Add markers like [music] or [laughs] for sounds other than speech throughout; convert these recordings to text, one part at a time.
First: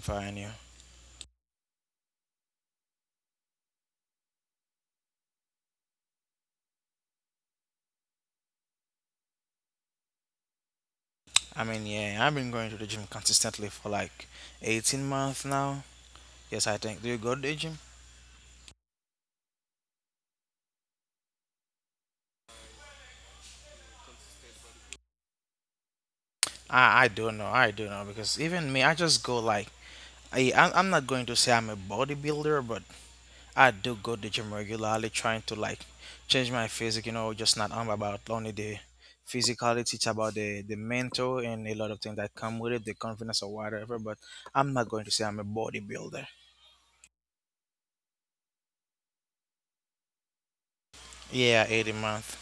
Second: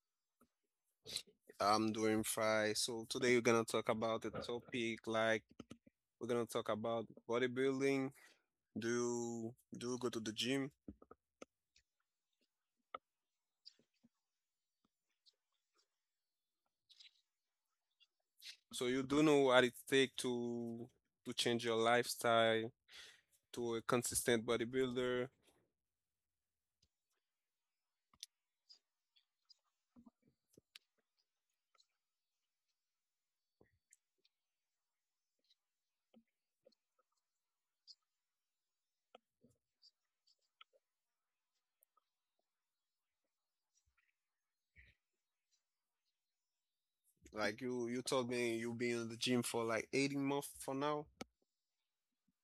fine, you. I'm doing fine. So today we're gonna talk about a topic like we're gonna talk about bodybuilding. Do you go to the gym? I mean, yeah, I've been going to the gym consistently for like 18 months now. Yes, I think. Do you go to the gym? So you do know what it takes to change your lifestyle to a consistent bodybuilder. I don't know. I don't know because even me, I just go like I'm not going to say I'm a bodybuilder, but I do go to the gym regularly, trying to like change my physique. You know, just not about only the physicality. It's about the mental and a lot of things that come with it, the confidence or whatever. But I'm not going to say I'm a bodybuilder. Like you told me you've been in the gym for like 18 months for now. Yeah, 18 month.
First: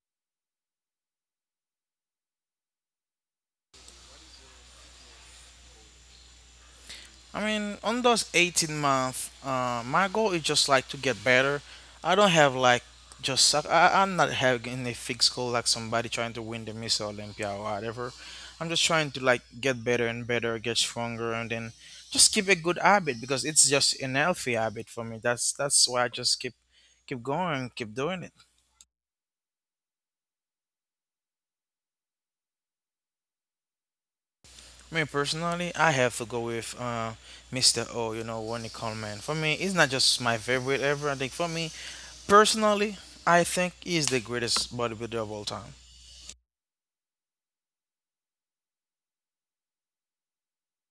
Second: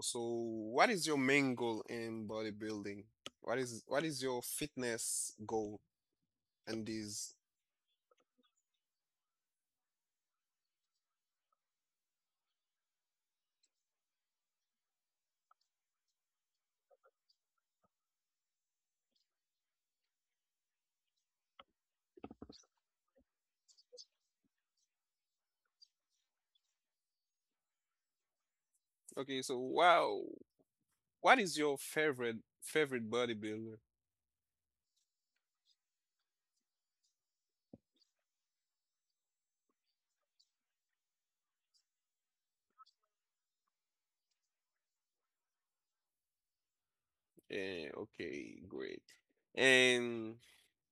So what is your main goal in bodybuilding? What is your fitness goal and this? I mean, on those 18 month, my goal is just like to get better. I don't have like just suck. I'm not having a fixed goal like somebody trying to win the Miss Olympia or whatever. I'm just trying to like get better and better, get stronger, and then just keep a good habit because it's just an healthy habit for me. That's why I just keep going, keep doing it. Okay, so wow, what is your favorite bodybuilder? Me personally, I have to go with Mr. O, you know, Ronnie Coleman. For me, it's not just my favorite ever. I think for me, personally, I think he's the greatest bodybuilder of all time. Okay, great. And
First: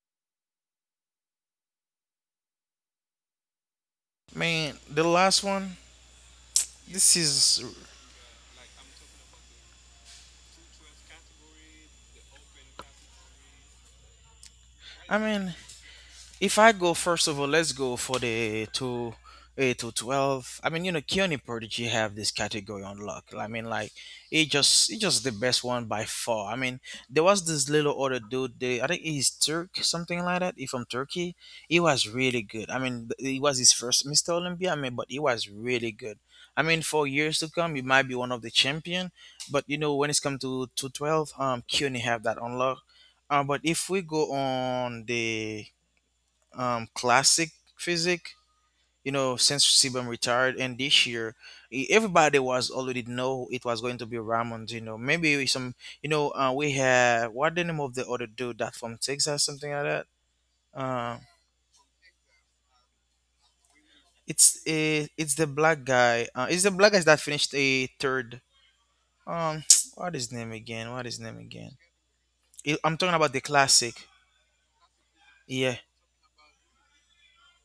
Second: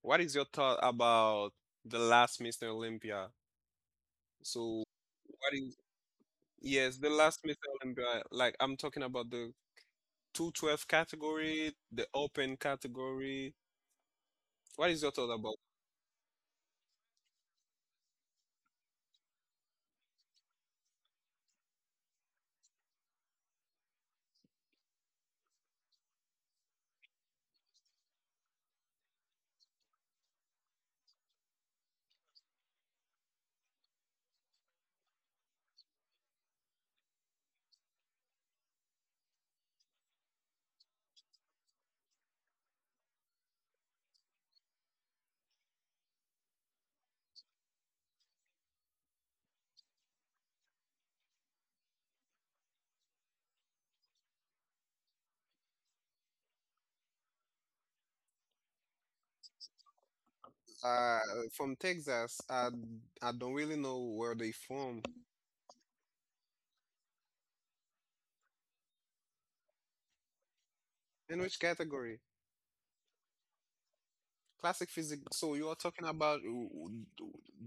what is your thought about the last Mr. Olympia? I mean, So, the last what is, one, yes, the this last Mr. is, Olympia, like I'm talking about the 212 category, the open category. What is your I thought mean, about if I go first of all, let's go for the 28 to 12. I mean, you know, Keone Prodigy have this category on luck. I mean, like he just the best one by far. I mean, there was this little other dude. I think he's Turk, something like that. He from Turkey. He was really good. I mean, he was his first Mr. Olympia. I mean, but he was really good. I mean, for years to come, he might be one of the champion. But you know, when it's come to 12, Keone have that on luck. But if we go on the classic physics. You know, since Sebum retired, and this year everybody was already know it was going to be Ramond. You know, maybe with some. You know, we have what the name of the other dude that from Texas, something like that. this? Uh, From Texas? I don't really know where they it's from a, it's the black guy. It's the black guy that finished a third. Um, [tsk] what is his name again? What is his and name which again? category. I'm talking about the classic. Classic physique. So you are Yeah, talking about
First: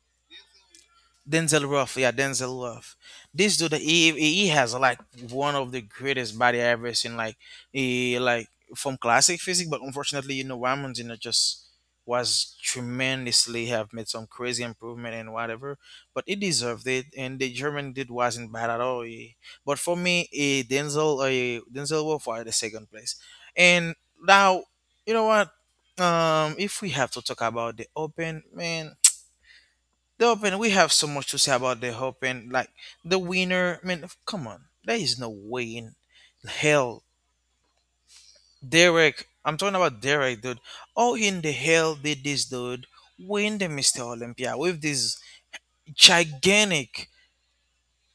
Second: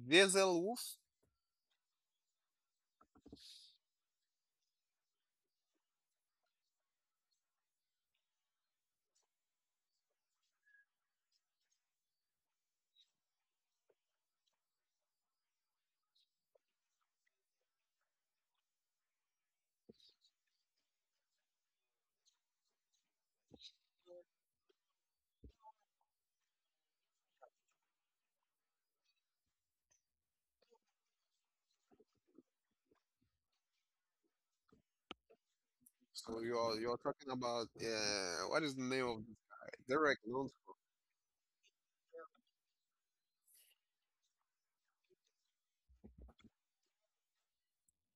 Diesel Wolf? Denzel Ruff, yeah, Denzel Ruff. This dude, he has like one of the greatest body I ever seen. Like he like from classic physics, but unfortunately, you know, Ramon you know just was tremendously have made some crazy improvement and whatever. But he deserved it, and the German dude wasn't bad at all. But for me, a Denzel Ruff are the second place. And now, you know what? If we have to talk about the Open, man. The Open, we have so much to say about the Open. Like the winner, I mean, come on, there is no way in So you're hell. talking about what is the name of Derek, this I'm guy? talking about Derek? Derek, No, dude. How in the hell did this dude win the Mr. Olympia with this gigantic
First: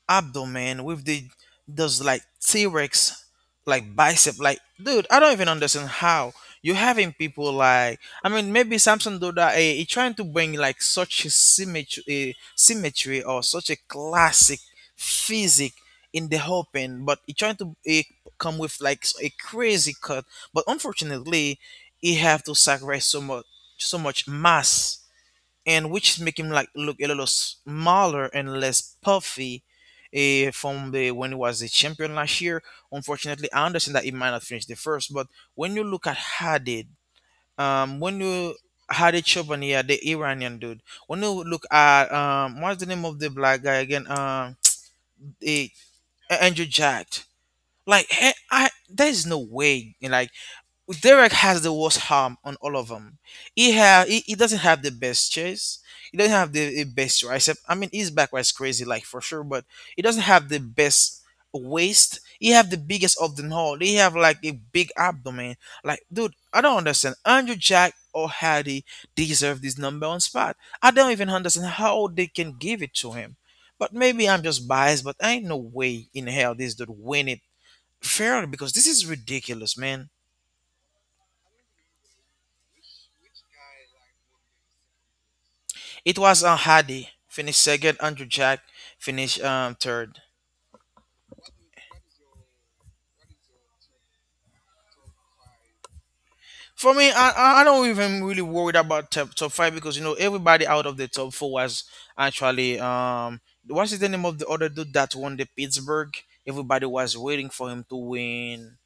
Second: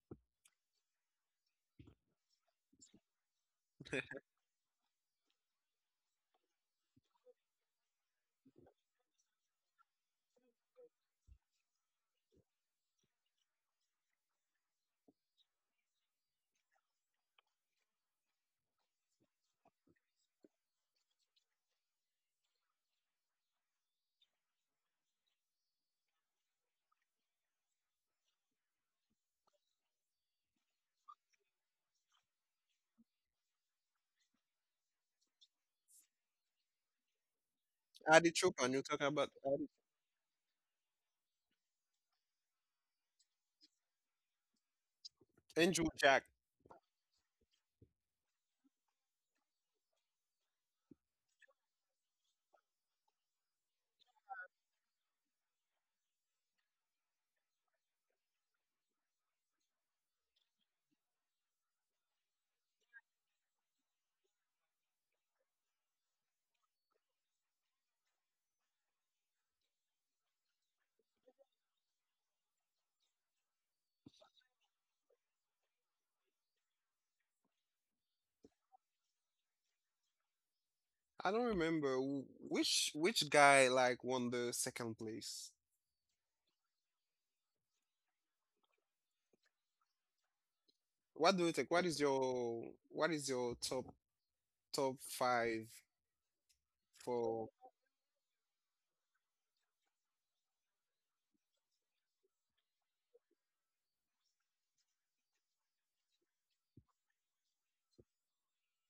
abdomen with the those like T-Rex like [laughs] bicep like dude, I don't even understand how you're having people like. I mean, maybe Samson do that, he trying to bring like such a symmetry or such a classic physique in the open, but he trying to come with like a crazy cut, but unfortunately he have to sacrifice so much mass, and which make him like look a little smaller and less puffy from the when he was a champion last year. Unfortunately, I understand that he might not finish the first, but when you look at Hadid, when Adi you Chupan. You're talking Hadid about Adi, Chobania, the Iranian dude, when you look at what's the name of the black guy again? Eh, Andrew Jack. Andrew Jack. Like there's no way, and like Derek has the worst harm on all of them. He doesn't have the best chase. He doesn't have the best tricep. I mean, his back was crazy, like for sure, but he doesn't have the best waist. He have the biggest of them all. He have like a big abdomen. Like, dude, I don't understand. Andrew Jack or Hardy deserve this number one spot. I don't even understand how they can give it to him. But maybe I'm just biased. But ain't no way in hell this dude win it fairly, because this is ridiculous, man. I don't remember which guy like won the second place. It was Hardy finished second. Andrew Jack finished third. What do you think? What is your what is your top five For me, I, for? I I don't even really worried about top five, because you know everybody out of the top four was actually what is the name of the other dude that won the Pittsburgh? Everybody was waiting for him to win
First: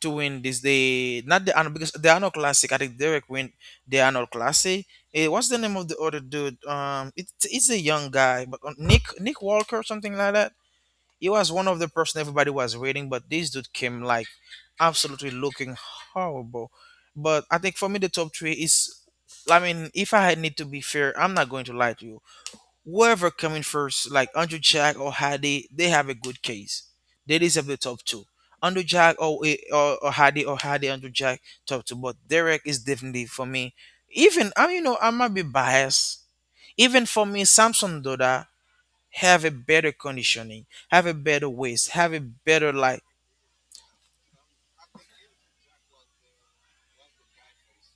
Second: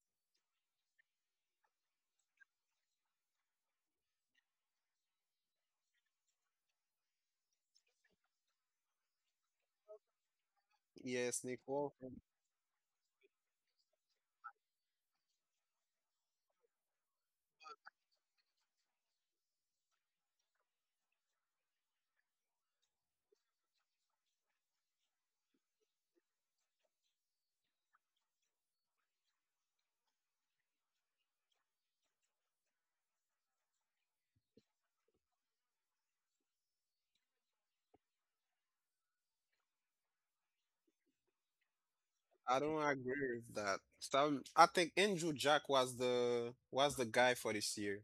this day. Not the Arnold, because the Arnold Classic, I think Derek win the Arnold Classic. What's the name of the other dude? It's a young guy, but Nick Walker something like that. He Yes, was Nick one of the Walker. person everybody was rating, but this dude came like absolutely looking horrible. But I think for me the top three is, I mean, if I had need to be fair, I'm not going to lie to you. Whoever coming first, like Andrew Jack or Hardy, they have a good case. They deserve the top two. Andrew Jack or or Hadi or Hardy, Andrew Jack top two, but Derek is definitely for me. You know, I might be biased. Even for me, Samson Doda have a better conditioning, have a better waist, have a I better don't like. agree with that. Some I think Andrew Jack was the guy for this year.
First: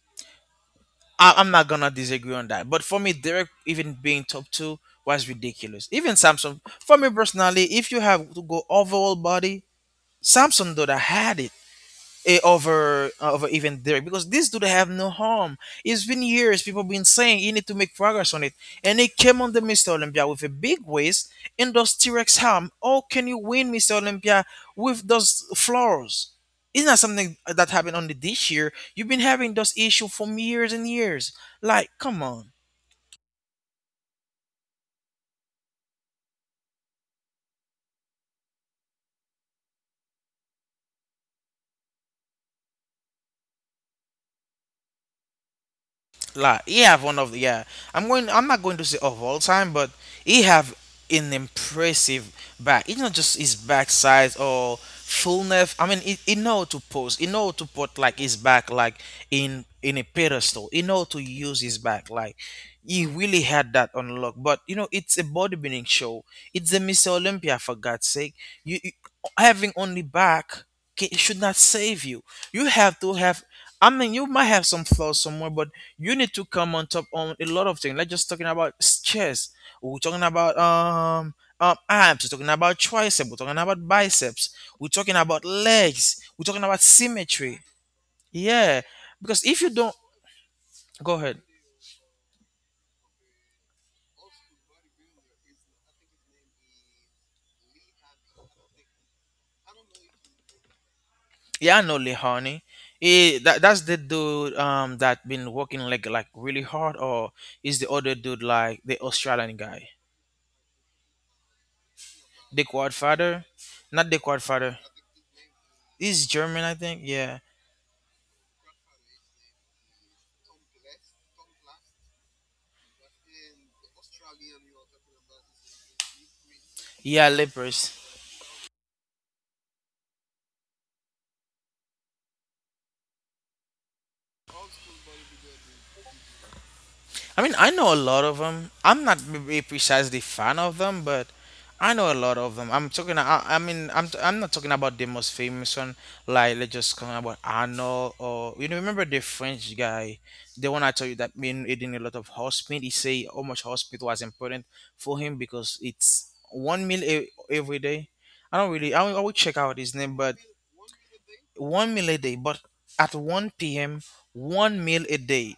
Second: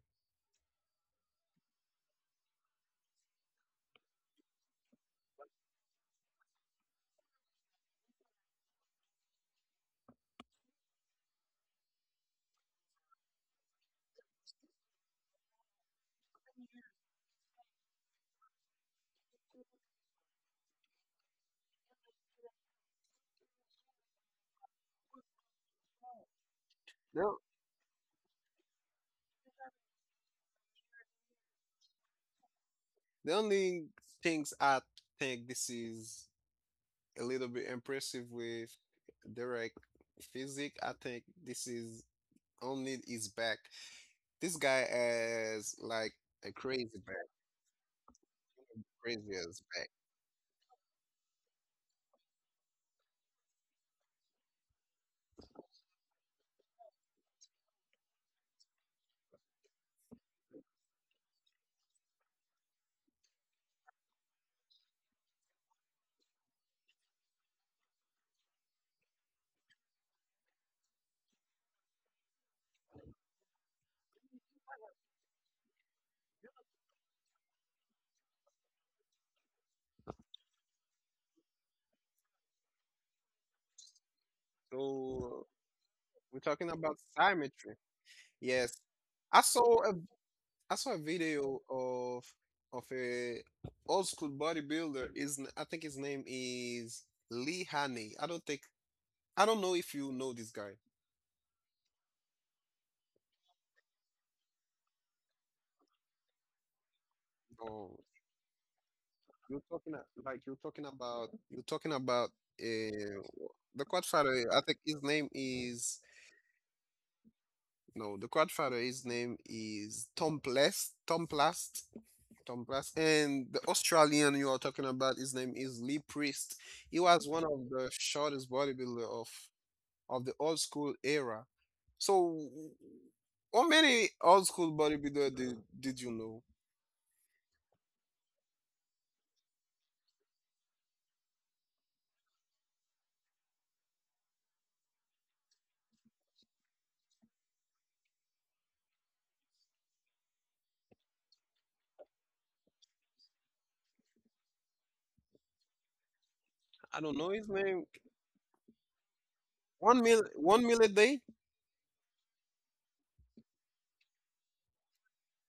I'm not gonna disagree on that. But for me, Derek even being top two was ridiculous. Even Samsung, for me personally, if you have to go overall body, Samsung though that had it, over even Derek, because this dude have no harm. It's been years people been saying you need to make progress on it, and he came on the Mr. Olympia with a big waist and those T Rex harm. How can you win Mr. Olympia with those flaws? It's not something No, that happened only this year. You've been having those issue for years and years. Like, come on. the only things I think this is a little bit impressive with Derek Physic. I think this is only his back. This guy has like a La, he crazy have back, one of the, yeah. I'm going. I'm not going to say of all crazy as time, but back. he have an impressive back. It's not just his back size or fullness. I mean, he know how to pose. He know how to put like his back like in a pedestal. He know how to use his back like. He really had that unlock, but you know it's a bodybuilding show. It's a Mr. Olympia for God's sake. You having only back should not save you. You have to have. I mean, you might have some flaws somewhere, but you need to come on top on a lot of things. Like just talking about chest, we're talking about abs, we're talking about triceps, we're talking about biceps, we're talking about So legs, we're we're talking talking about about symmetry. symmetry. Yes, Yeah, because I if you saw don't, a I saw a go ahead. video of a old school bodybuilder. Is I think his name is Lee Haney. I don't think. I don't know if you know this guy. Yeah, I know, Lee Honey. That's the dude that been working like really hard, or is the Oh, other dude like the Australian you're guy, talking a- like you're talking about the quad uh, father, the not the quad Godfather. I father. think his name is He's German, I think. Yeah, no, The Godfather. His name is Tom Plast. Tom Plast. And the Australian you are talking about, his name is Lee Priest. He Yeah, was one of Lippers. the shortest bodybuilder of the old school era. So, how many old school bodybuilder did you know? I mean, I know a lot of them. I'm not precisely fan of them, but I know a lot of them. I mean, I'm not talking about the most famous one. Like let's just talking about Arnold or, you know, remember the French guy, the one I told you that been eating a lot of hospital. He say how much hospital was important for him because it's one meal I don't know his every name. day. I don't really. I will check out his name. But One meal a day. one meal a day, but at 1 p.m., one meal a day,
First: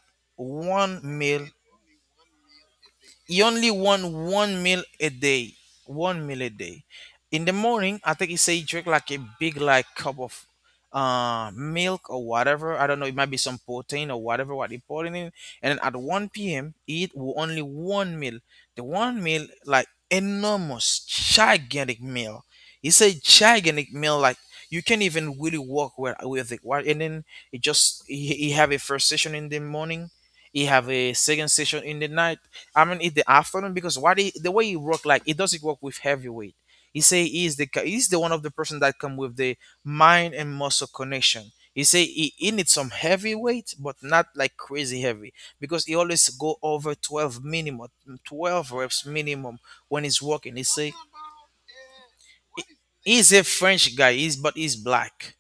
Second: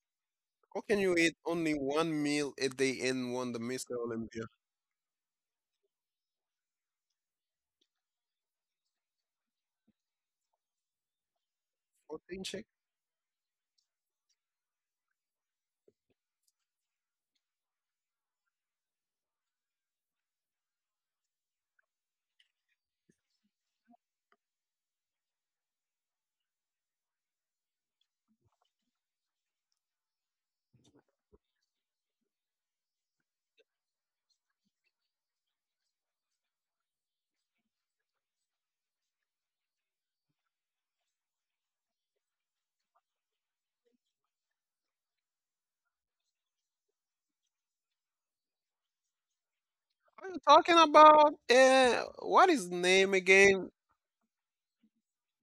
How can one you eat meal, only one meal a day and you won the only Mr. want Olympia? one meal a day, one meal a day. In the morning, I think he say he drink like a big like cup of milk or Protein shake? whatever. I don't know, it might be some protein or whatever what he put in it. And then at 1 p.m eat only one meal, the one meal like enormous gigantic meal. It's a gigantic meal, like you can't even really walk where with it. And then it just, he have a first session in the morning, he have a second session in the night, I mean, in the afternoon, because what he, the way he work like it doesn't work with heavyweight. He say he is the ca- He's the one of the person that come with the mind and muscle connection. He say he needs some heavy weight, but not like crazy heavy because he always go over 12 minimum, 12 reps minimum when he's Are you working. He talking say about what his name he's a again? French guy, he's but he's black.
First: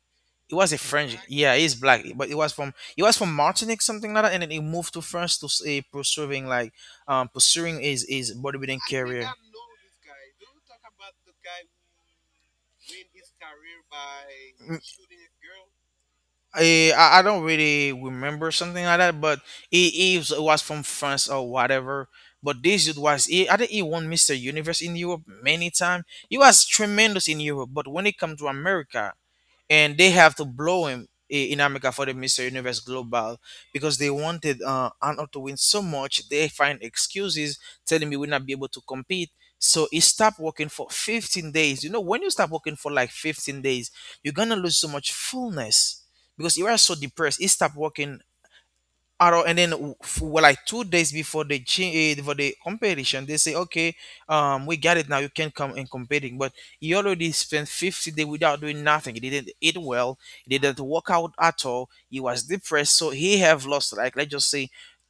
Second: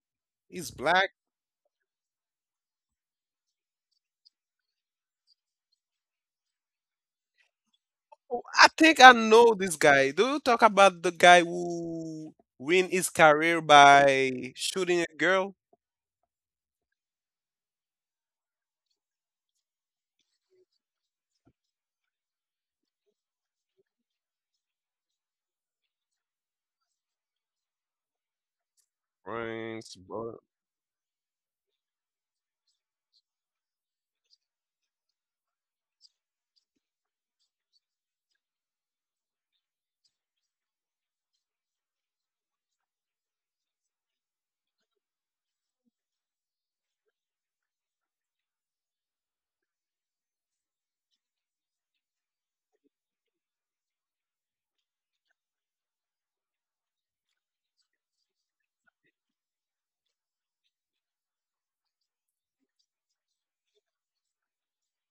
It He's was a black. French. Yeah, he's black, but it was from Martinique, something like that, and then he moved to France to pursuing like pursuing his Oh, I bodybuilding think I career. know this guy. Do you talk about the guy who win his career by shooting a girl? I don't really remember something like that, but he was from France or whatever. But this dude was he, I think he won Mr. Universe in Europe many times. He was tremendous in Europe, but when it comes to America, Friends, and they have bro. to blow him in America for the Mr. Universe Global because they wanted Arnold to win so much. They find excuses telling me we'll not be able to compete. So he stopped working for 15 days. You know, when you stop working for like 15 days, you're gonna lose so much fullness because you are so depressed. He stopped working at all. And then like 2 days before the change for the competition, they say, okay, we got it now. You can come and competing. But he already spent 50 days without doing nothing. He didn't eat well. He didn't work out at all. He was depressed. So he have lost like, let's just say,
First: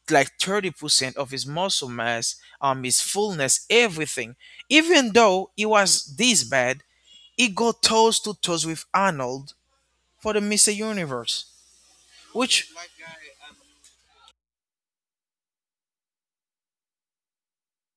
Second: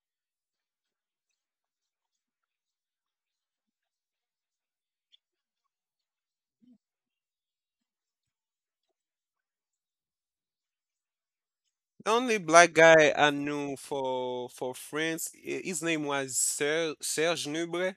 like 30% of his muscle mass, his fullness, everything. Even though he was this bad, he got toes to toes with Arnold for the Mr. Universe, The only which black guy I knew for France, his name was Serge Nubre.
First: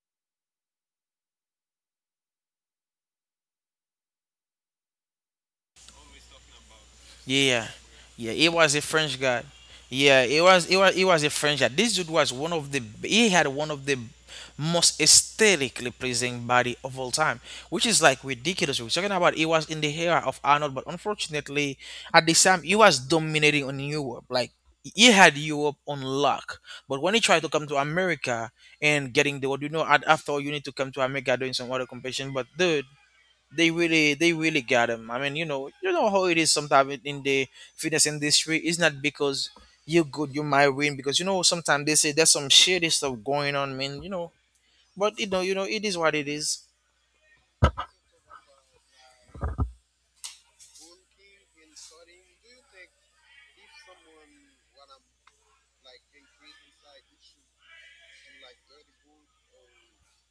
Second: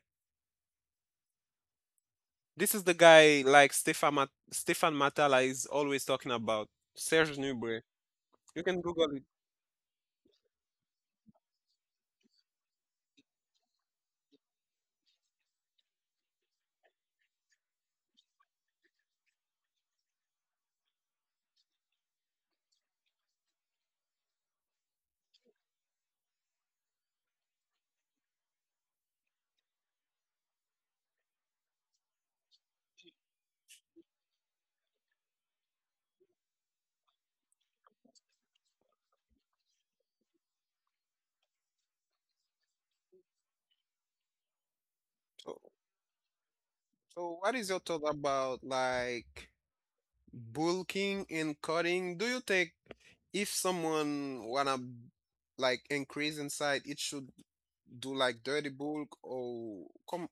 This is the guy like Stefan Matala is always talking about. Serge Yeah, Nubre. yeah, he You was can a Google French it. guy. Yeah, he was a French guy. This dude was one of the He had one of the most aesthetically pleasing body of all time, which is like ridiculous. We're talking about he was in the era of Arnold, but unfortunately, at the time he was dominating on Europe. Like he had Europe on lock, but when he tried to come to America and getting the what, you know, I thought you need to come to America doing some other competition, but dude, they really got him. I mean, you know how it is sometimes in the fitness industry. It's not because you're good you might win, because you know sometimes they say there's some shady stuff going on, man. You know, but you So, know, it is what it is. so what is your thought about like bulking and cutting? Do you think if someone wanna like increase in size, it should do like dirty bulk or come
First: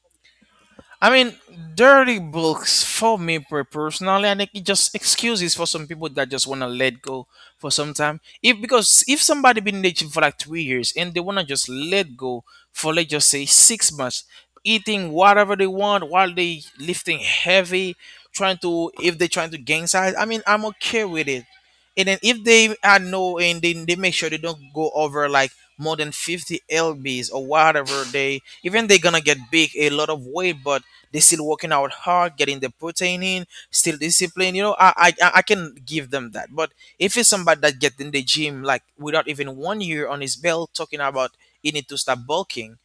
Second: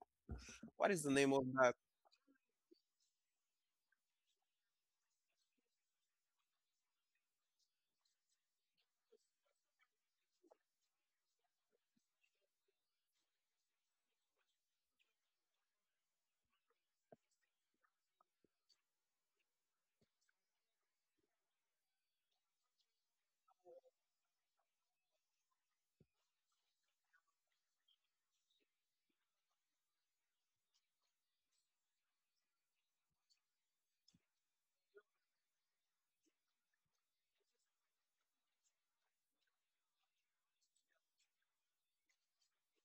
what is I the name mean, of that? dirty books for me personally, I think it just excuses for some people that just wanna let go for some time. If Because if somebody been in the gym for like 3 years and they wanna just let go for, let's just say, 6 months, eating whatever they want while they lifting heavy, trying to if they trying to gain size, I mean I'm okay with it, and then if they are no and then they make sure they don't go over like more than 50 lbs or whatever, they even they're gonna get big a lot of weight, but they still working out hard, getting the protein in, still disciplined, you know, I can give them that. But if it's somebody that get in the gym like without even 1 year on his belt talking about he need to stop bulking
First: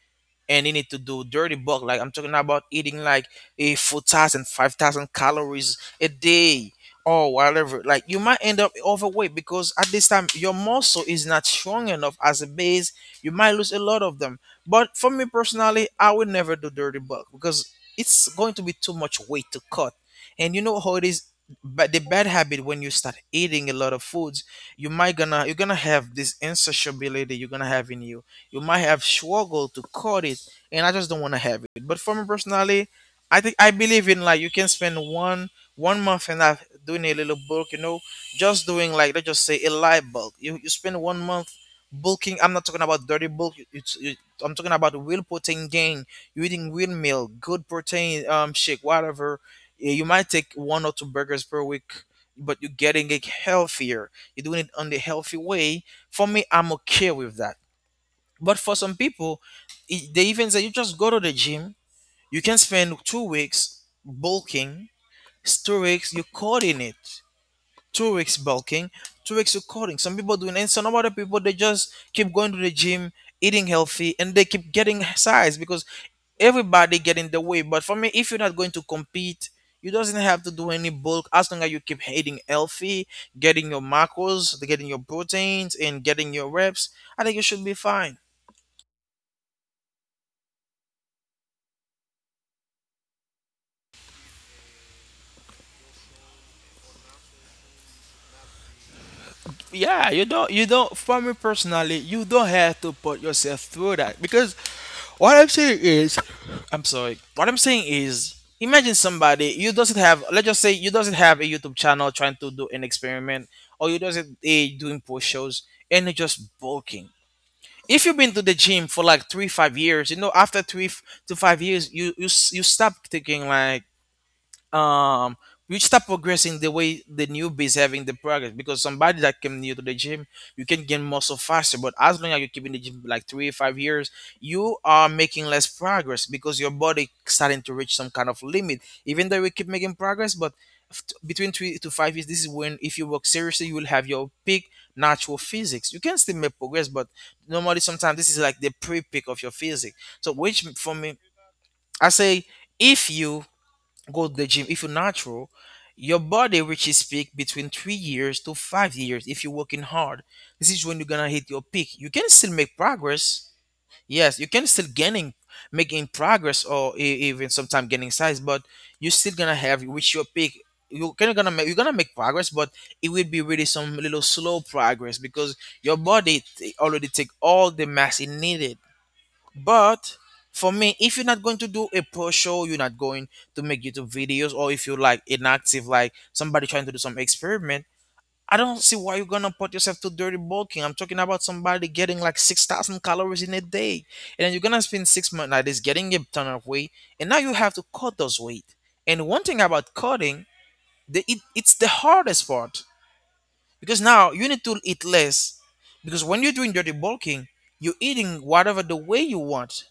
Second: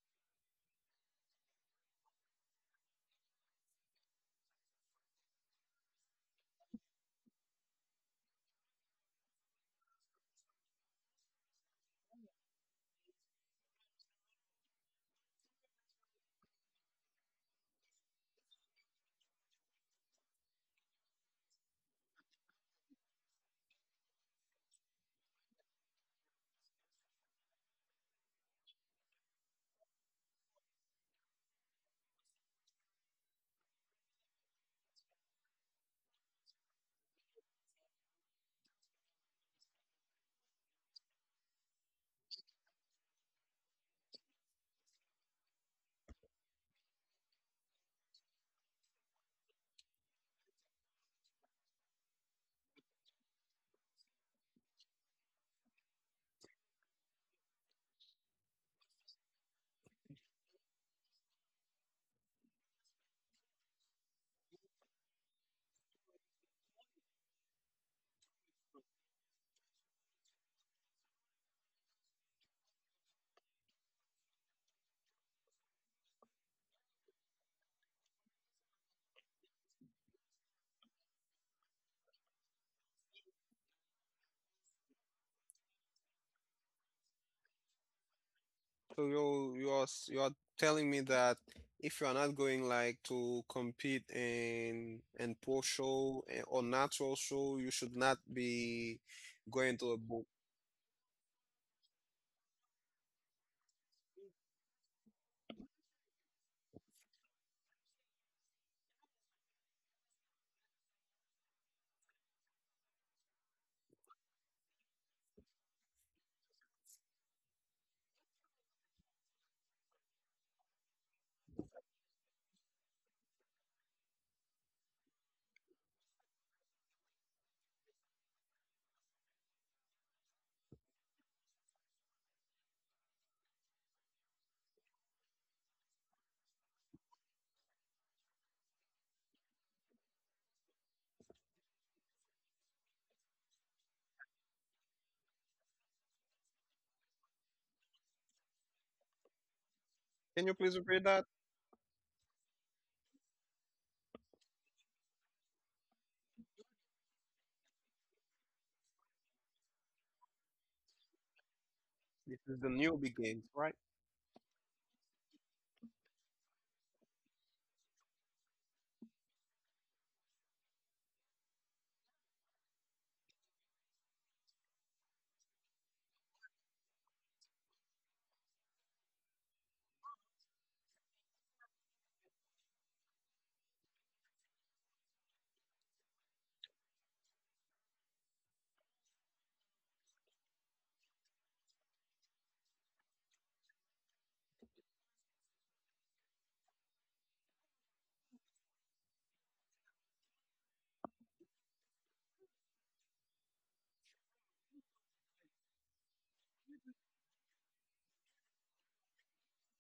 and they need to do dirty bulk. Like I'm talking about eating like a 4,000, 5,000 calories a day or whatever. Like you might end up overweight because at this time your muscle is not strong enough as a base. You might lose a lot of them. But for me personally, I would never do dirty bulk because it's going to be too much weight to cut. And you know how it is, but the bad habit, when you start eating a lot of foods, you might gonna, you're gonna have this insatiability you're gonna have in you, you might have struggled to cut it, and I just don't want to have it. But for me personally, I think I believe in, like, you can spend one month and half doing a little bulk, you know, just doing, like, let's just say a light bulk. You spend 1 month bulking. I'm not talking about dirty bulk. I'm talking about real protein gain. You're eating real meal, good protein, shake, whatever. Yeah, you might take one or two burgers per week, but you're getting it healthier, you're doing it on the healthy way. For me I'm okay with that. But for some people, they even say you just go to the gym, you can spend 2 weeks bulking, 2 weeks you cutting it, 2 weeks bulking, 2 weeks you cutting. Some people doing, and some other people they just keep going to the gym, eating healthy, and they keep getting size because everybody get in the way. But for me, if you're not going to compete, you doesn't have to do any bulk as long as you keep eating healthy, getting your macros, getting your proteins, and getting your reps. I think you should be fine. So you are you are telling me that if you are not going like to compete in pro show or natural show, you should not be going to a Yeah, booth. You don't, for me personally, you don't have to put yourself through that. Because what i'm saying is what I'm saying is, imagine somebody, you doesn't have let's just say you doesn't have a YouTube channel trying to do an experiment, or you doesn't doing post shows, and you're just bulking. If you've been to the gym for like 3 5 years, you know, after three f- to 5 years you you stop taking like um you start progressing the way the newbies having the progress, because somebody that came new to the gym, you can gain muscle faster, but as long as you keep in the gym like 3 5 years, you are making less progress because your body starting to reach some kind of limit. Even though we keep making progress, but between 3 to 5 years, this is when, if you work seriously, you will have your peak natural physics. You can still make progress, but normally sometimes this is like the pre-peak of your physics, so Can you which please for repeat me, that? I say, if you go to the gym, if you're natural, your body reaches peak between 3 years to 5 years. If you're working hard, this is when you're gonna hit your peak. You can This still is make the newbie progress. games, right? Yes, you can still gaining making progress, or even sometimes gaining size, but you're still gonna have reach your peak. You're gonna make progress, but it will be really some little slow progress because your body already take all the mass it needed. But for me, if you're not going to do a pro show, you're not going to make YouTube videos, or if you're like inactive, like somebody trying to do some experiment, I don't see why you're gonna put yourself to dirty bulking. I'm talking about somebody getting like 6,000 calories in a day, and then you're gonna spend 6 months like this getting a ton of weight, and now you have to cut those weight. And one thing about cutting, it's the hardest part because now you need to eat less, because when you're doing dirty bulking, you're eating whatever the way you want,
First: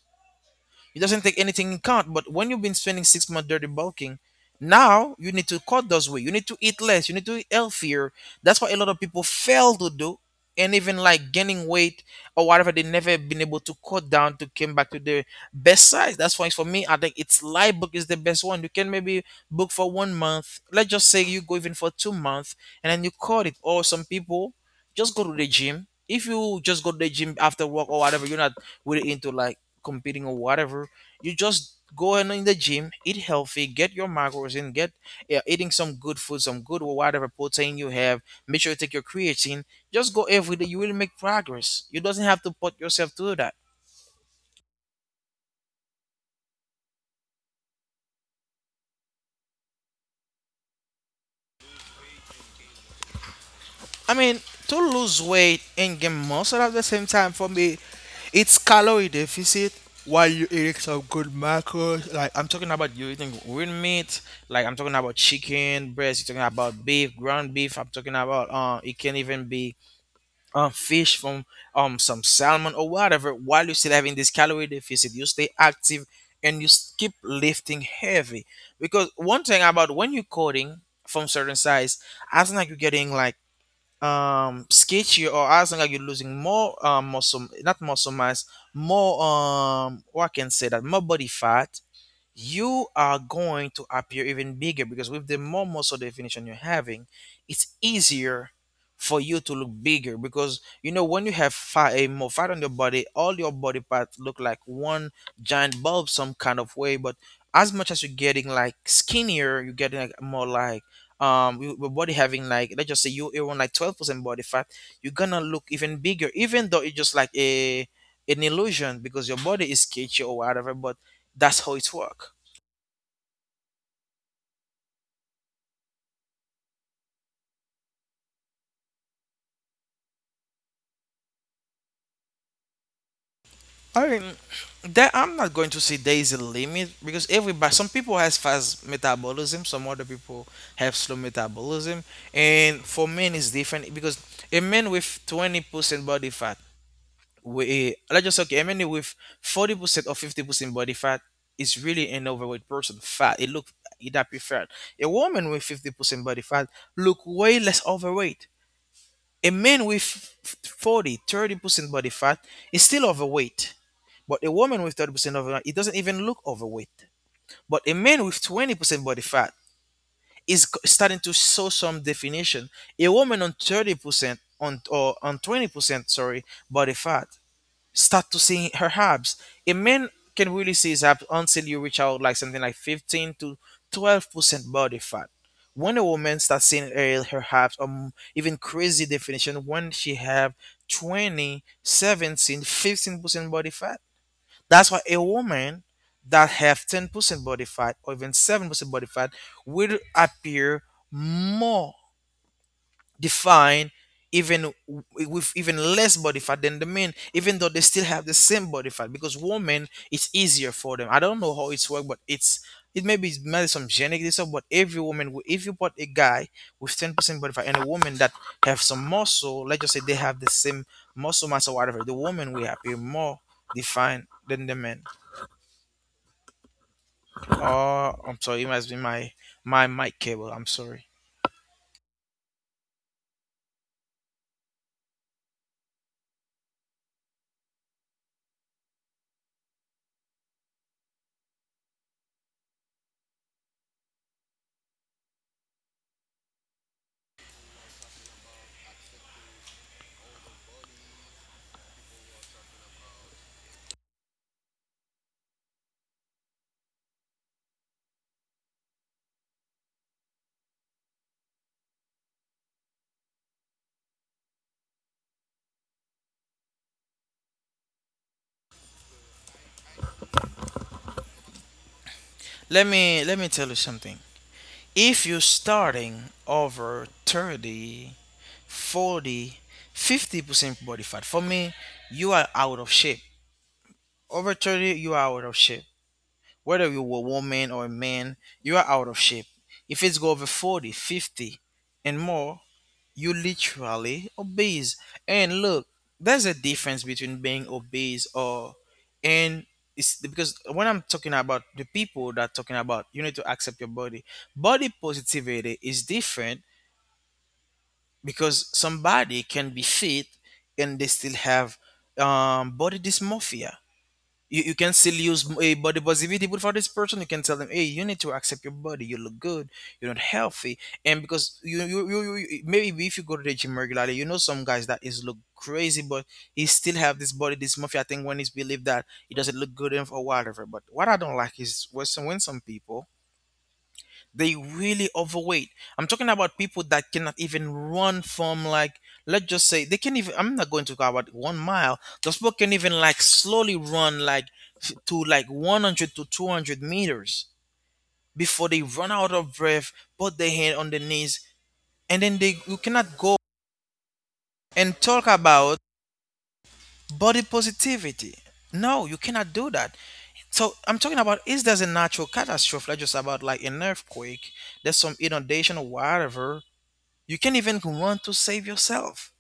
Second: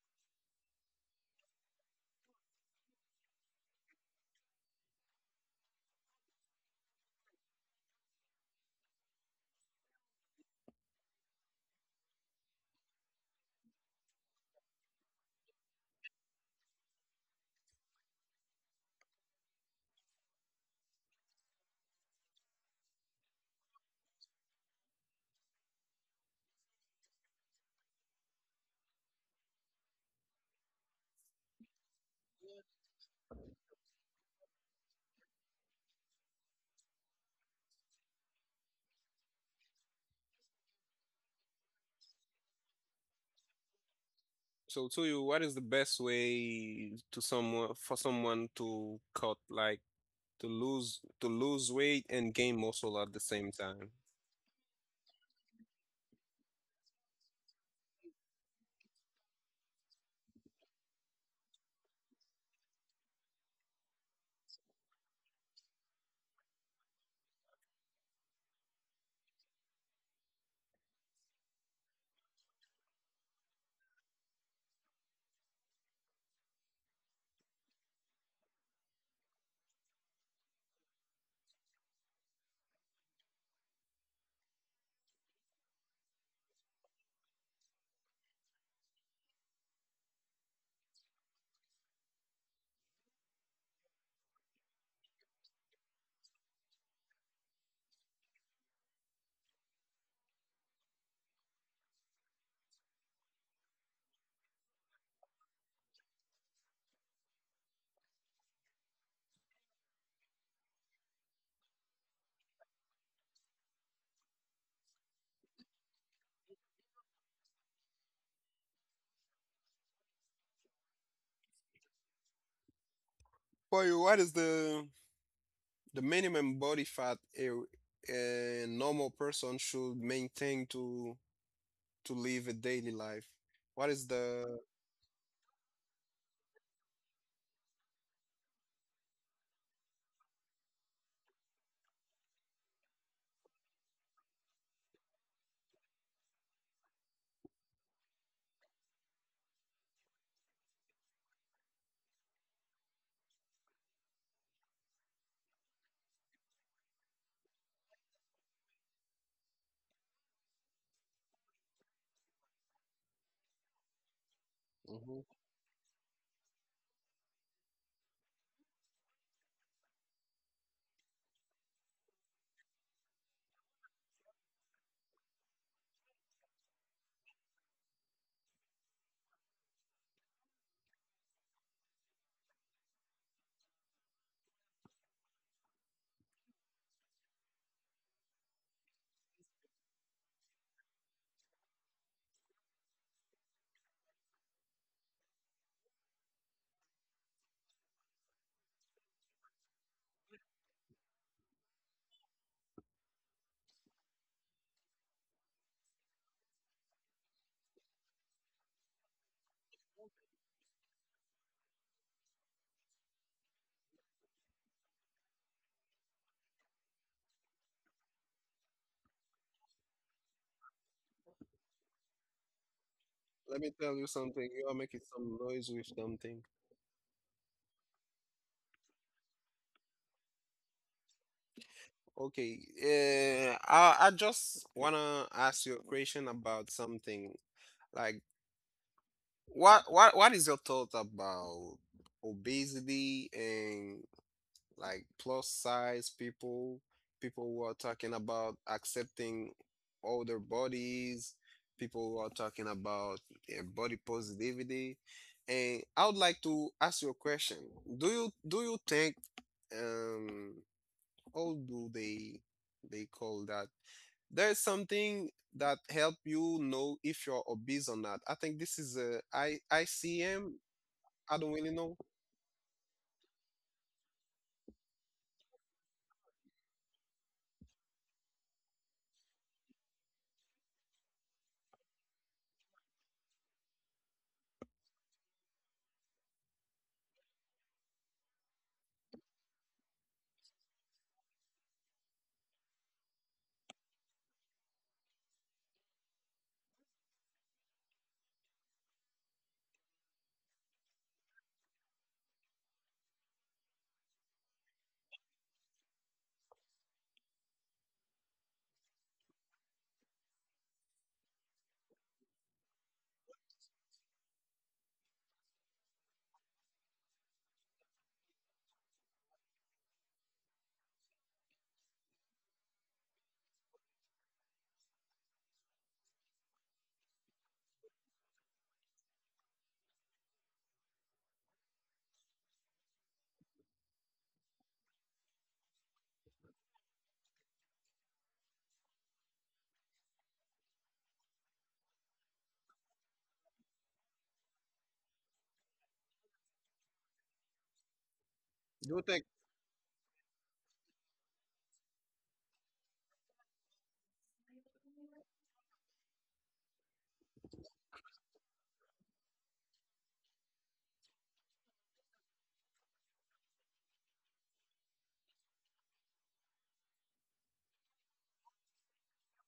it doesn't take anything in count. But when you've been spending 6 months dirty bulking, now you need to cut those weight. You need to eat less. You need to eat healthier. That's what a lot of people fail to do. And even like gaining weight or whatever, they never been able to cut down to came back to their best size. That's why for me, I think it's light book is the best one. You can maybe book for 1 month. Let's just say you go even for 2 months and then you cut it. Or some people just go to the gym. If you just go to the gym after work or whatever, you're not really into like competing or whatever. You just go in the gym, eat healthy, get your macros in, get, yeah, eating some good food, some good or whatever protein you have. Make sure you take your creatine. Just go every day. You will make progress. You doesn't have to put yourself through that. So to you, what is the best way to someone for someone to cut like to lose weight and gain muscle at the same time? I mean, to lose weight and gain muscle at the same time, for me, it's calorie deficit while you eat some good macros. Like, I'm talking about you eating real meat, like, I'm talking about chicken, breast, you're talking about beef, ground beef, I'm talking about, it can even be fish from some salmon or whatever. While you still having this calorie deficit, you stay active and keep lifting heavy. Because one thing about when you're coding from certain size, as like you're getting like sketchy, or as long as you're losing more muscle, not muscle mass, more what I can say that more body fat, you are going to appear even bigger because with the more muscle definition you're having, it's easier for you to look bigger. Because you know, when you have fat, a more fat on your body, all your body parts look like one giant bulb some kind of way. But as much as you're getting like skinnier, you're getting like more like your body having, like, let's just say you're on like 12% body fat, you're gonna look even bigger, even though it's just like a an illusion because your body is cage or whatever, but that's how it works. For you, what is the minimum body fat a normal person should maintain to live a daily life. What is I mean, the? that, I'm not going to say there is a limit because everybody, some people has fast metabolism, some other people have slow metabolism, and for men it's different. Because a man with 20% body fat, we, let's just say, okay, a man with 40% or 50% body fat is really an overweight person. Fat, it look it appear fat. A woman with 50% body fat look way less overweight. A man with 40, 30% body fat is still overweight. But a woman with Mhm. 30% of it doesn't even look overweight. But a man with 20% body fat is starting to show some definition. A woman on 30%, on, or on 20%, sorry, body fat start to see her abs. A man can really see his abs until you reach out like something like 15 to 12% body fat. When a woman starts seeing her, her abs, even crazy definition when she have 20, 17, 15% body fat. That's why a woman that have 10% body fat or even 7% body fat will appear more define even w- with even less body fat than the men, even though they still have the same body fat. Because women, it's easier for them. I don't know how it's work, but it's it maybe it's maybe some genetic disorder. But every woman, if you put a guy with 10% body fat and a woman that have some muscle, let's just say they have the same muscle mass or whatever, the woman will appear more Let me tell you defined something. You than are the making men. some noise with something. Oh, I'm sorry, it must be my my mic cable, I'm sorry. Okay. I just wanna ask you a question about something. Like, what is your thought about obesity and like plus size people, people who are talking about accepting older bodies, people who are talking about body positivity. And I would like to ask you a question. Do you think um how do they call that? There's something that help you know if you're obese or not. I think this is a I ICM. I don't really know. Let me let me tell you something. If you're starting over 30, 40, 50% body fat, for me, you are out of shape. Over 30, you are out of shape. Whether you were a woman or a man, you are out of shape. If it's go over 40, 50, and more, you literally obese. And look, there's a difference between being obese or and it's because when I'm talking about the people that are talking about, you need to accept your body. Body positivity is different because somebody can be fit and they still have body dysmorphia. You can still use a body positivity, but for this person, you can tell them, hey, you need to accept your body, you look good, you're not healthy. And because you, maybe if you go to the gym regularly, you know some guys that is look crazy, but he still have this body dysmorphia. I think when he's believed that it doesn't look good enough or whatever. But what I don't like is when when some people they really overweight. I'm talking about people that cannot even run from, like, let's just say they can even, I'm not going to go about 1 mile, those people can even like slowly run like to like 100 to 200 meters before they Do you run think out of breath, put their hand on their knees, and then they, you cannot go and talk about body positivity. No, you cannot do that. So I'm talking about, is there's a natural catastrophe, like just about like an earthquake, there's some inundation or whatever, you can not even want to save yourself,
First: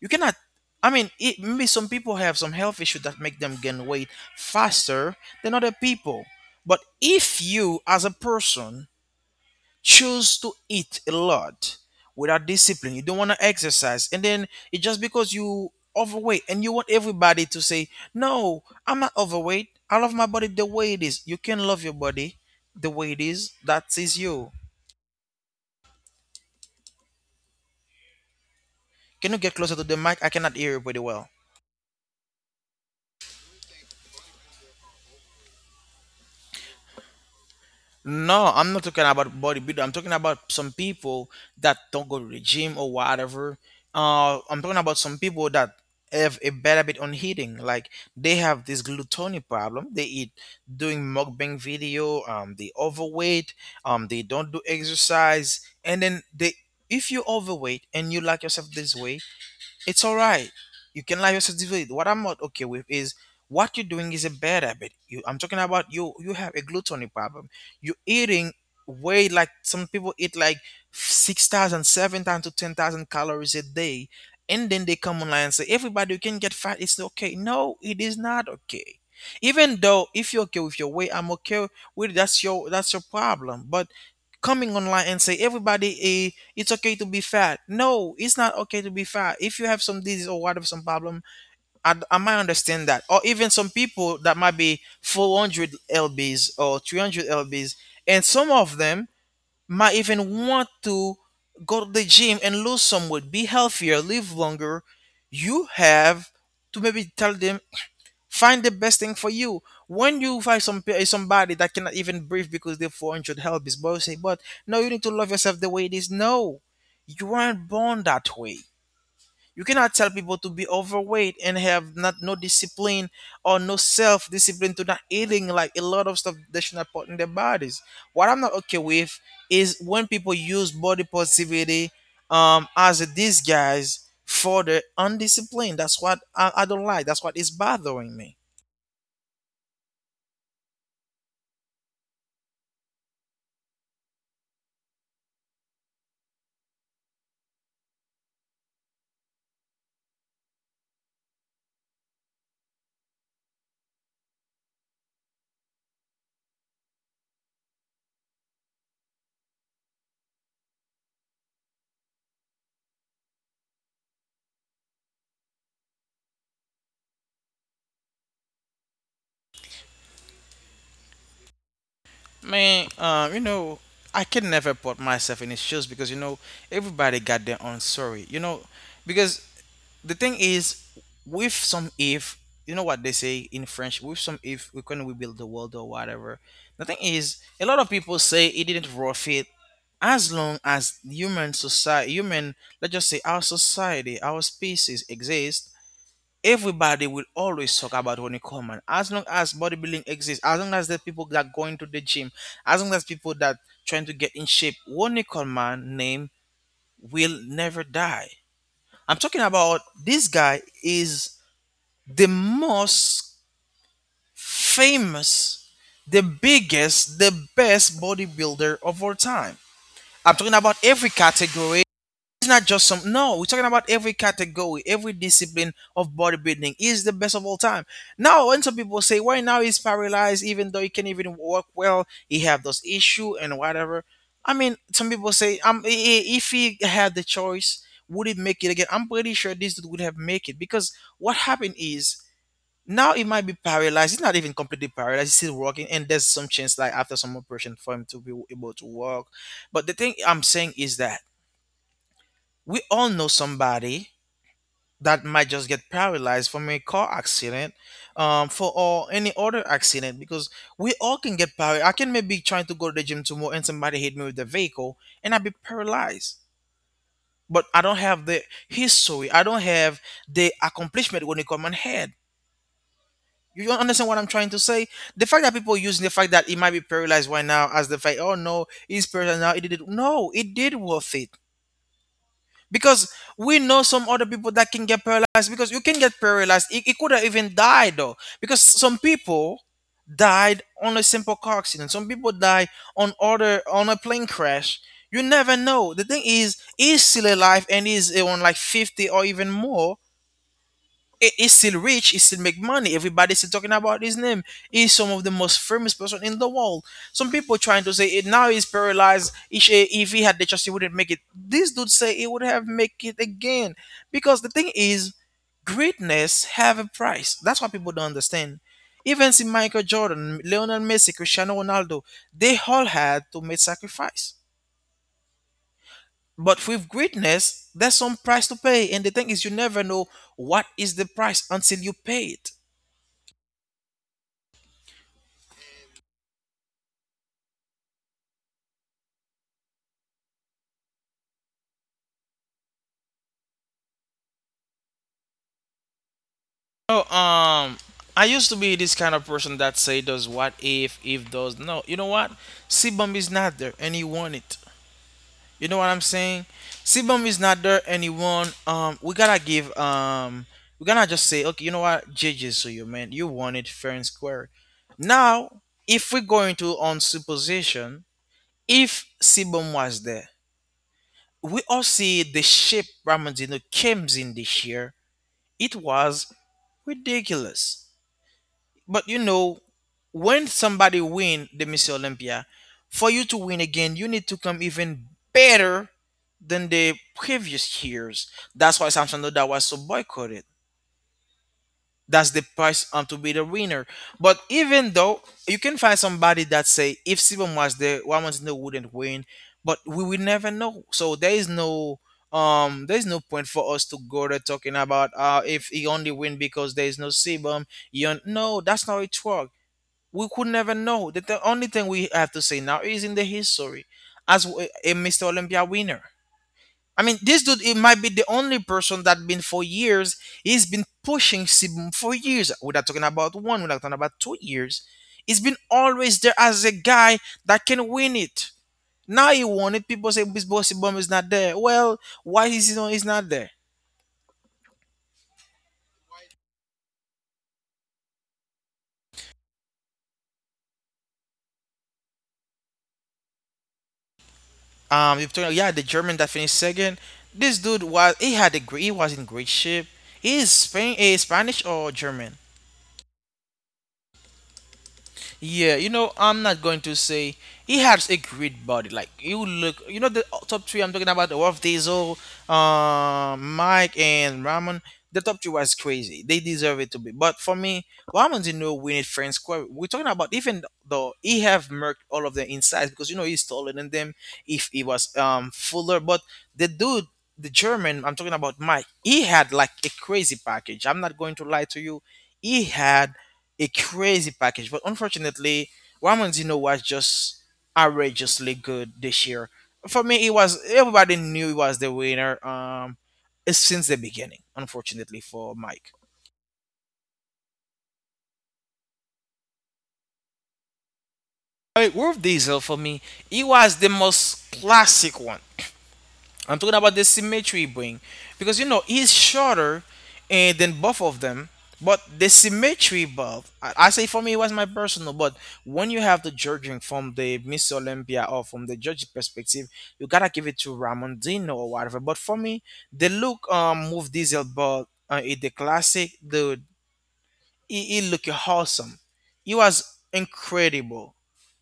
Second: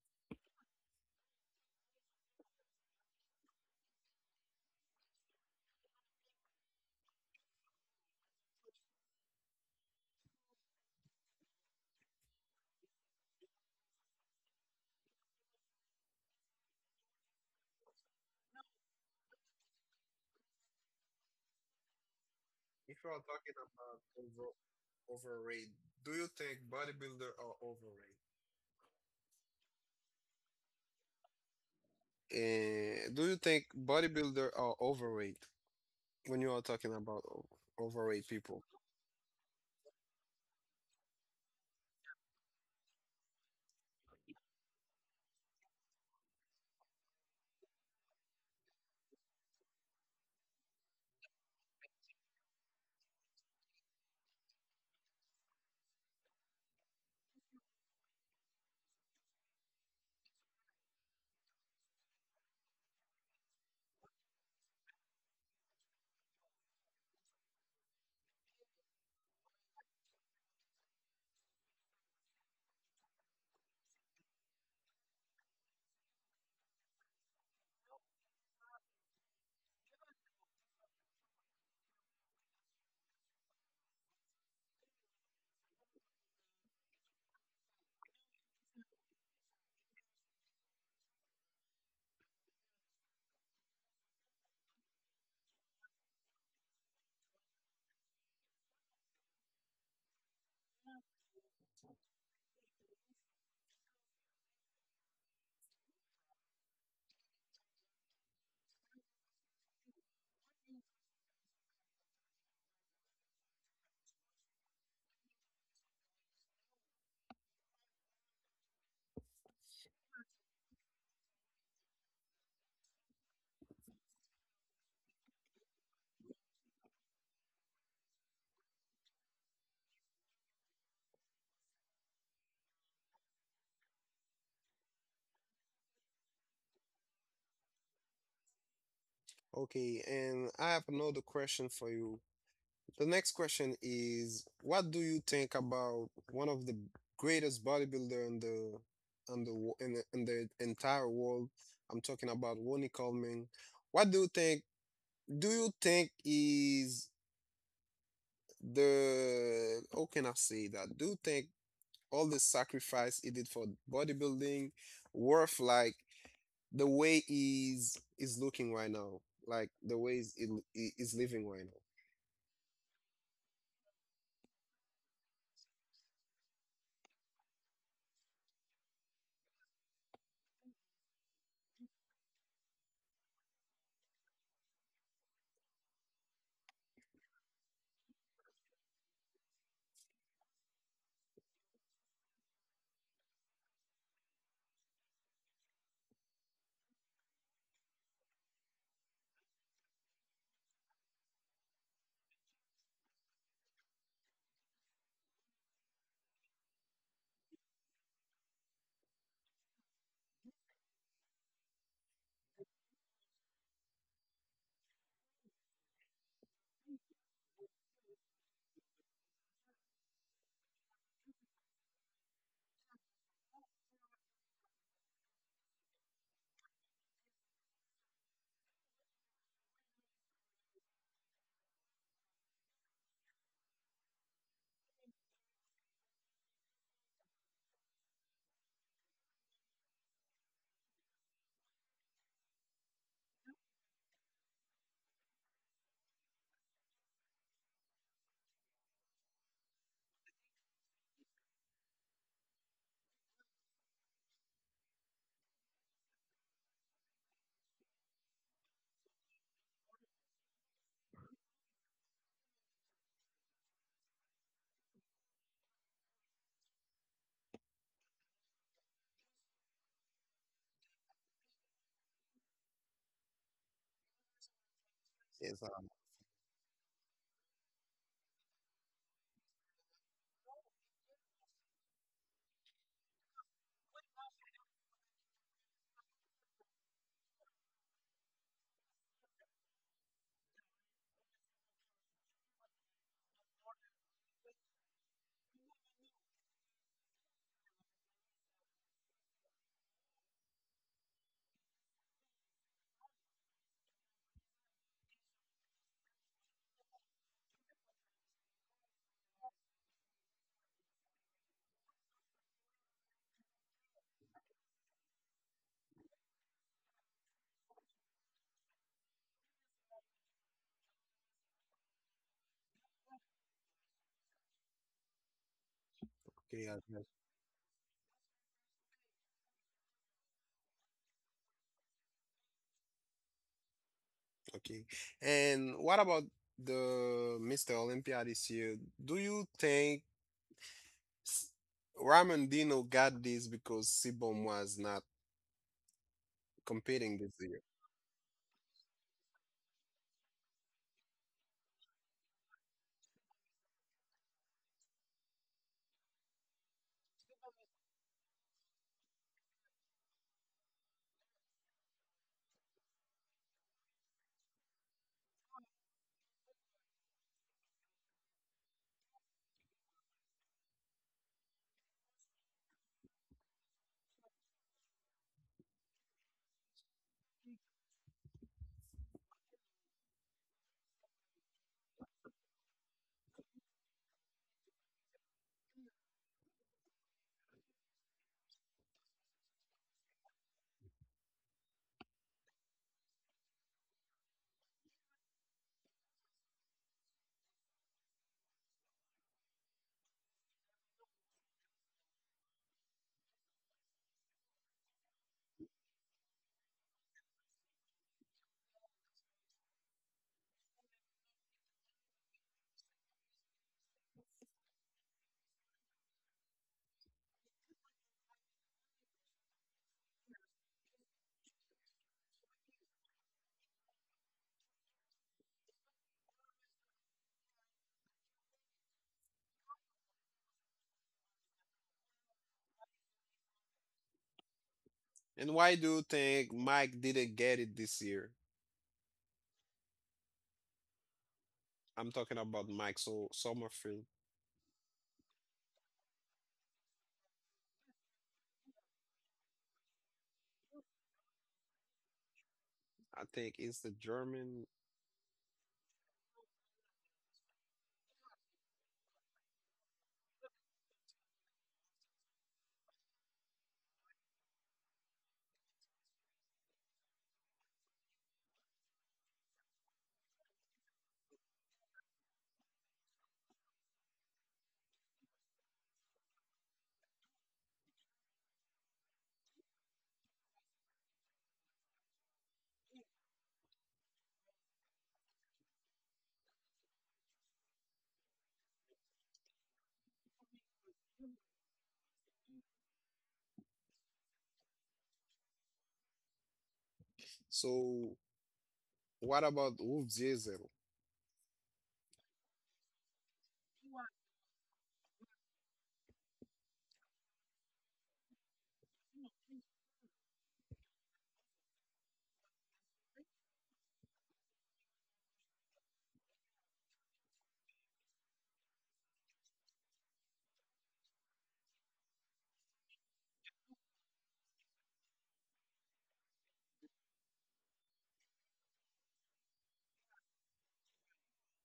you cannot. I mean it, maybe some people have some health issue that make them gain weight faster than other people. But if you as a person choose to eat a lot without discipline, you don't want to exercise, and then it's just because you overweight and you want everybody to say, no, I'm not overweight, I love my body the way it is. You can love your body the if way you're it is, talking that about is you. overrated. Do you think bodybuilder are overrated? Can you get closer to the mic? I cannot hear you pretty well. Do you think bodybuilder are overrated when you are talking about overweight No, people? I'm not talking about bodybuilder. I'm talking about some people that don't go to the gym or whatever. I'm talking about some people that have a bad habit on eating. Like, they have this gluttony problem. They eat doing mukbang video. They overweight. They don't do exercise. And then they, if you overweight and you like yourself this way, it's all right, you can allow yourself to do it. What I'm not okay with is what you're doing is a bad habit. You, I'm talking about you, you have a gluttony problem. You're eating way like some people eat like 6,000, 7,000 to 10,000 calories a day, and then they come online and say, everybody, you can get fat, it's okay. No, it is not okay. Even though if you're okay with your weight, I'm okay with, that's your problem. But coming online and say, everybody, it's okay to be fat. No, it's not okay to be fat. If you have some disease or whatever, some problem, I might understand that. Or even some people that might be 400 lbs or 300 lbs, and some of them might even want to go to the gym and lose some weight, be healthier, live longer, you have to maybe tell them, find the best thing for you. When you find some somebody that cannot even breathe because they're 400, help is both say, but no, you need to love yourself the way it is. No, you weren't born that way. You cannot tell people to be overweight and have not no discipline or no self discipline to not eating like a lot of stuff they should not put in their bodies. What I'm not okay with is when people use body positivity, as a disguise for the undisciplined. That's what I don't like. That's what is bothering me. Okay, and I have another question for you. The next question is, what do you think about one of the greatest bodybuilder in the in in the entire world? I'm talking about Ronnie Coleman. What do you think? Do you think is the how can I say that? Do you think all the sacrifice he did for bodybuilding worth like the way he's is looking right now, like the way he's living right now. Man, you know, I can never put myself in his shoes because, you know, everybody got their own story. You know, because the thing is, with some if, you know what they say in French, with some if we can rebuild the world or whatever. The thing is, a lot of people say it didn't worth it. As long as human society, human, let's just say our society, our species exist, everybody will always talk about Ronnie Coleman. As long as bodybuilding exists, as long as there's people that going to the gym, as long as people that trying to get in shape, Ronnie Coleman name will never die. I'm talking about, this guy is the most famous, the biggest, the best bodybuilder of all time. I'm talking about every category, it's not just some, no, we're talking about every category, every discipline of bodybuilding. He's the best of all time. Now when some people say, why now he's paralyzed, even though he can even walk well, he have those issue and whatever. I mean, some people say, if he had the choice, would he make it again? I'm pretty sure this dude would have make it. Because what happened is, now he might be paralyzed, he's not even completely paralyzed, he's still walking, and there's some chance, like after some operation, for him to be able to walk. But the thing I'm saying is that we all know somebody that might just get paralyzed from a car accident, for or any other accident, because we all can get paralyzed. I can maybe trying to go to the gym tomorrow and somebody hit me with the vehicle and I be paralyzed. But I don't have the history, I don't have the accomplishment when it come on head. You don't understand what I'm trying to say? The fact that Yes, uh, people using the fact that he might be paralyzed right now as the fact, oh no, he's paralyzed now, it did it. No, it did worth it because we know some other people that can get paralyzed because you can get paralyzed it could have even died though because some people died on a simple car accident, some people die on a plane crash. You never know. The thing is he's still alive and he's on like 50 or even more. He's still rich. He still make money. Everybody's still talking about his name. He's some of the most famous person in the world. Some people trying to say it now he's paralyzed. If he had the chance, he wouldn't make it. This dude say he would have make it again because the thing is, greatness have a price. That's what people don't understand. Even see Michael Jordan, Lionel Messi, Cristiano Ronaldo, they all had to make sacrifice. okay, But yes, with yes. greatness, there's some price to pay. And the thing is, you never know what is the price until you pay it. Okay. And what about the Mr. Olympia this year? Do you think S- Ramondino got this because Sibom was not Oh, competing this year? um, I used to be this kind of person that say does what if does. No, you know what? Sebum is not there and he won it. You know what I'm saying? Sebum is not there and he won. We gotta give, we gotta just say, okay, you know what? JJ's to you, man. You won it fair and square. Now, if we're going to on supposition, if Sebum was there, we all see the shape Ramondino came in this year. It was ridiculous. But you know, when somebody win the Miss Olympia, for you to win again, you need to come even better than the previous years. That's why Samsung Noda was so boycotted. That's the price to be the winner. But even though you can find somebody that say if Sibom was there, Wamanzino wouldn't win. But we will never know. So there is no point for us to go there talking about if he only win because there is no Sibom. You no, that's not how it works. We could never know. That the only thing we have to say now is in the history as a Mr. Olympia winner. I mean, this dude it might be the only person that been for years. He's been pushing Sibum for years. We're not talking about one. We're not talking about 2 years. He's been always there as a guy that can win it. Now he won it. People say Miss Bossy Bum is not there. Well, why is he not, he's not there? And why do you think Mike didn't get it this year? I'm talking about Mike so Sommerfeld. Victoria, yeah, the German that finished second. This dude was he had a great he was in great shape. He is Spain, Spanish or German? I think it's the German. Yeah, you know, I'm not going to say he has a great body. Like you look, you know, the top three I'm talking about: the Wolf Diesel, Mike, and Ramon. The top three was crazy. They deserve it to be. But for me, Ramon didn't know we need friends. Square. We're talking about even though he have merked all of their insides because you know he's taller than them. If he was fuller, but the dude. The German, I'm talking about Mike. He had like a crazy package. I'm not going to lie to you. He had a crazy package. But unfortunately, Ramon Zino was just outrageously good this year. For me, it was everybody knew he was the winner. Since the beginning. Unfortunately for Mike, So what about Wolf Diesel? I Wolf Diesel for me, he was the most classic one. I'm talking about the symmetry he bring because you know he's shorter and than both of them, but the symmetry buff. I say for me it was my personal, but when you have the judging from the Miss Olympia or from the judge perspective, you gotta give it to Ramondino or whatever. But for me, the look move diesel but in the classic, the he looked awesome. He was incredible.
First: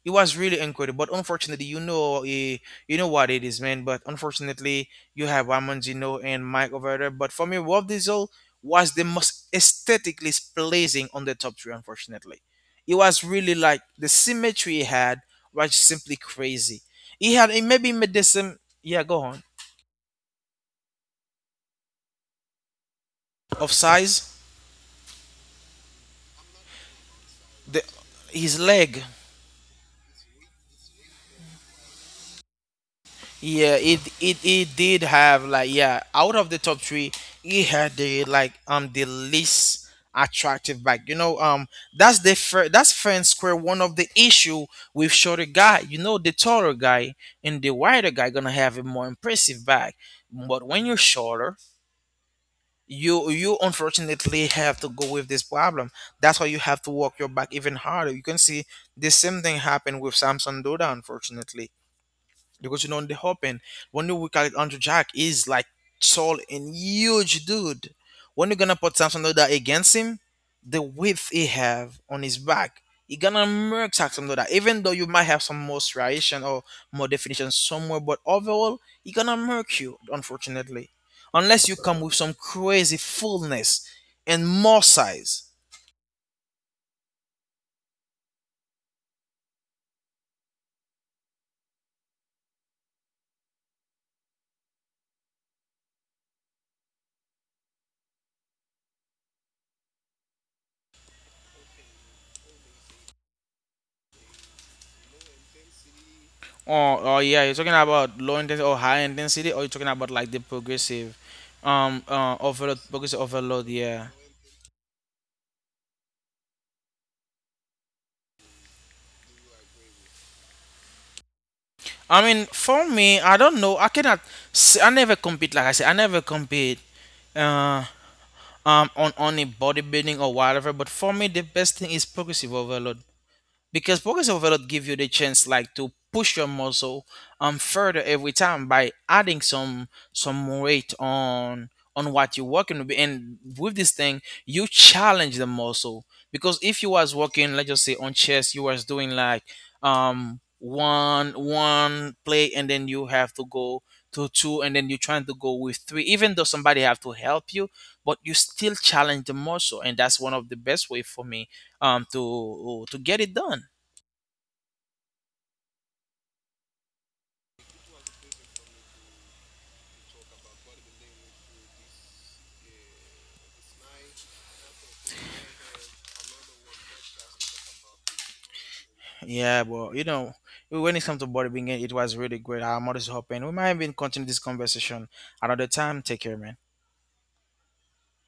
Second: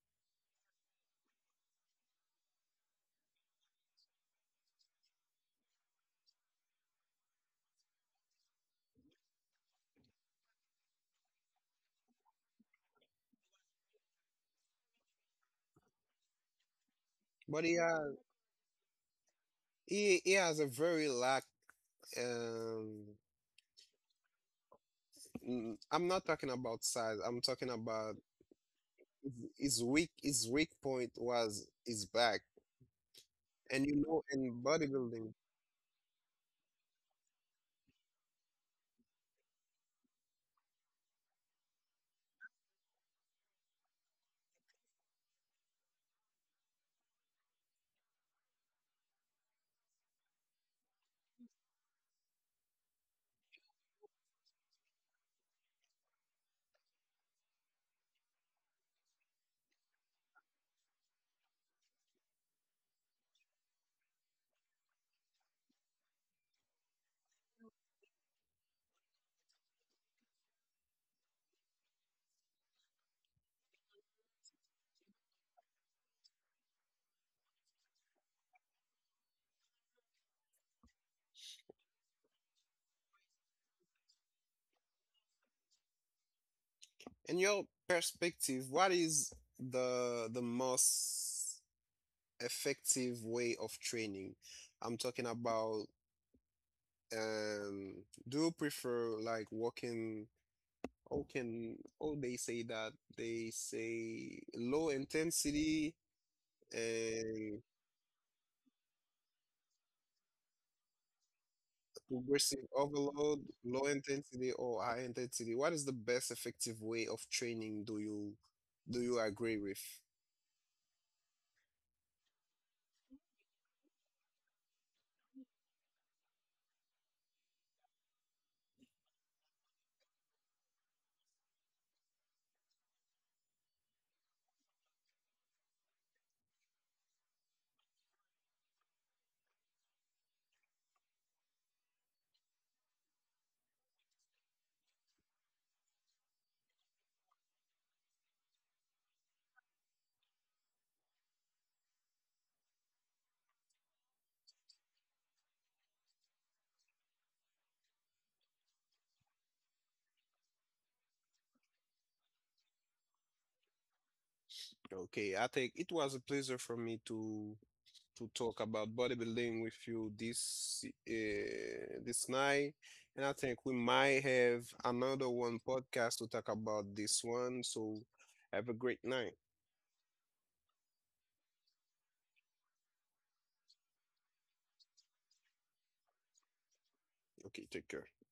It was really incredible. But unfortunately, you know, you know what it is, man. But unfortunately, you have Ramon Gino and Mike over there. But for me, Rob Diesel was the most aesthetically pleasing on the top three. Unfortunately, it was really like the symmetry he had was simply crazy. He had he But he maybe made has the same. Yeah, go on. He has a very lack. Um, Of size, mm, I'm not talking about size. I'm talking the about his leg. his weak point was his back. Yeah, And you it know, it in it did bodybuilding, have like yeah, out of the top three, it had the like the least attractive back. You know, that's fair and square one of the issue with shorter guy. You know, the taller guy and the wider guy gonna have a more impressive back. But when you're shorter, you unfortunately have to go with this problem. That's why you have to work your back even harder. You can see the same thing happened with Samson Doda, unfortunately because you know on the hop when you look at Andrew Jack is like tall and huge dude. When you're gonna put Samson Loda against him, the width he have on his back, you're gonna murk Samson Loda. Even though you might have some more striation or more definition somewhere, but overall he gonna murk you, unfortunately. Unless you come with some crazy fullness and more size. in your perspective, what is the most effective way of training? I'm talking about um, do you prefer like walking? How can oh they say that they say low intensity, Oh, oh yeah, uh, you're talking about low intensity or high intensity, or you're talking about like the progressive, progressive overload, progressive overload, overload. low Yeah. intensity or high intensity, what is the best effective way of training? Do you do you agree with? I mean, for me, I don't know. I cannot. I never compete. Like I said, I never compete. Uh, on a bodybuilding or whatever. But for me, the best thing is progressive overload, because progressive overload give you the chance like to push your muscle further every time by adding some weight on what you're working with, and with this thing you challenge the muscle because if you was working, let's just say on chest, you was doing like one play and then you have to go to two and then you're trying to go with three even though somebody have to help you, but you still challenge the muscle, and that's one of the best way for me to get it done. Okay, I think it was a pleasure for me to talk about bodybuilding with you this this night, and I think we might have another one podcast to talk about this one. So have a great night. Yeah, well, you know, when it comes to bodybuilding it was really great. I'm always hoping we might even continue this conversation another time. Take care, man. Okay, take care.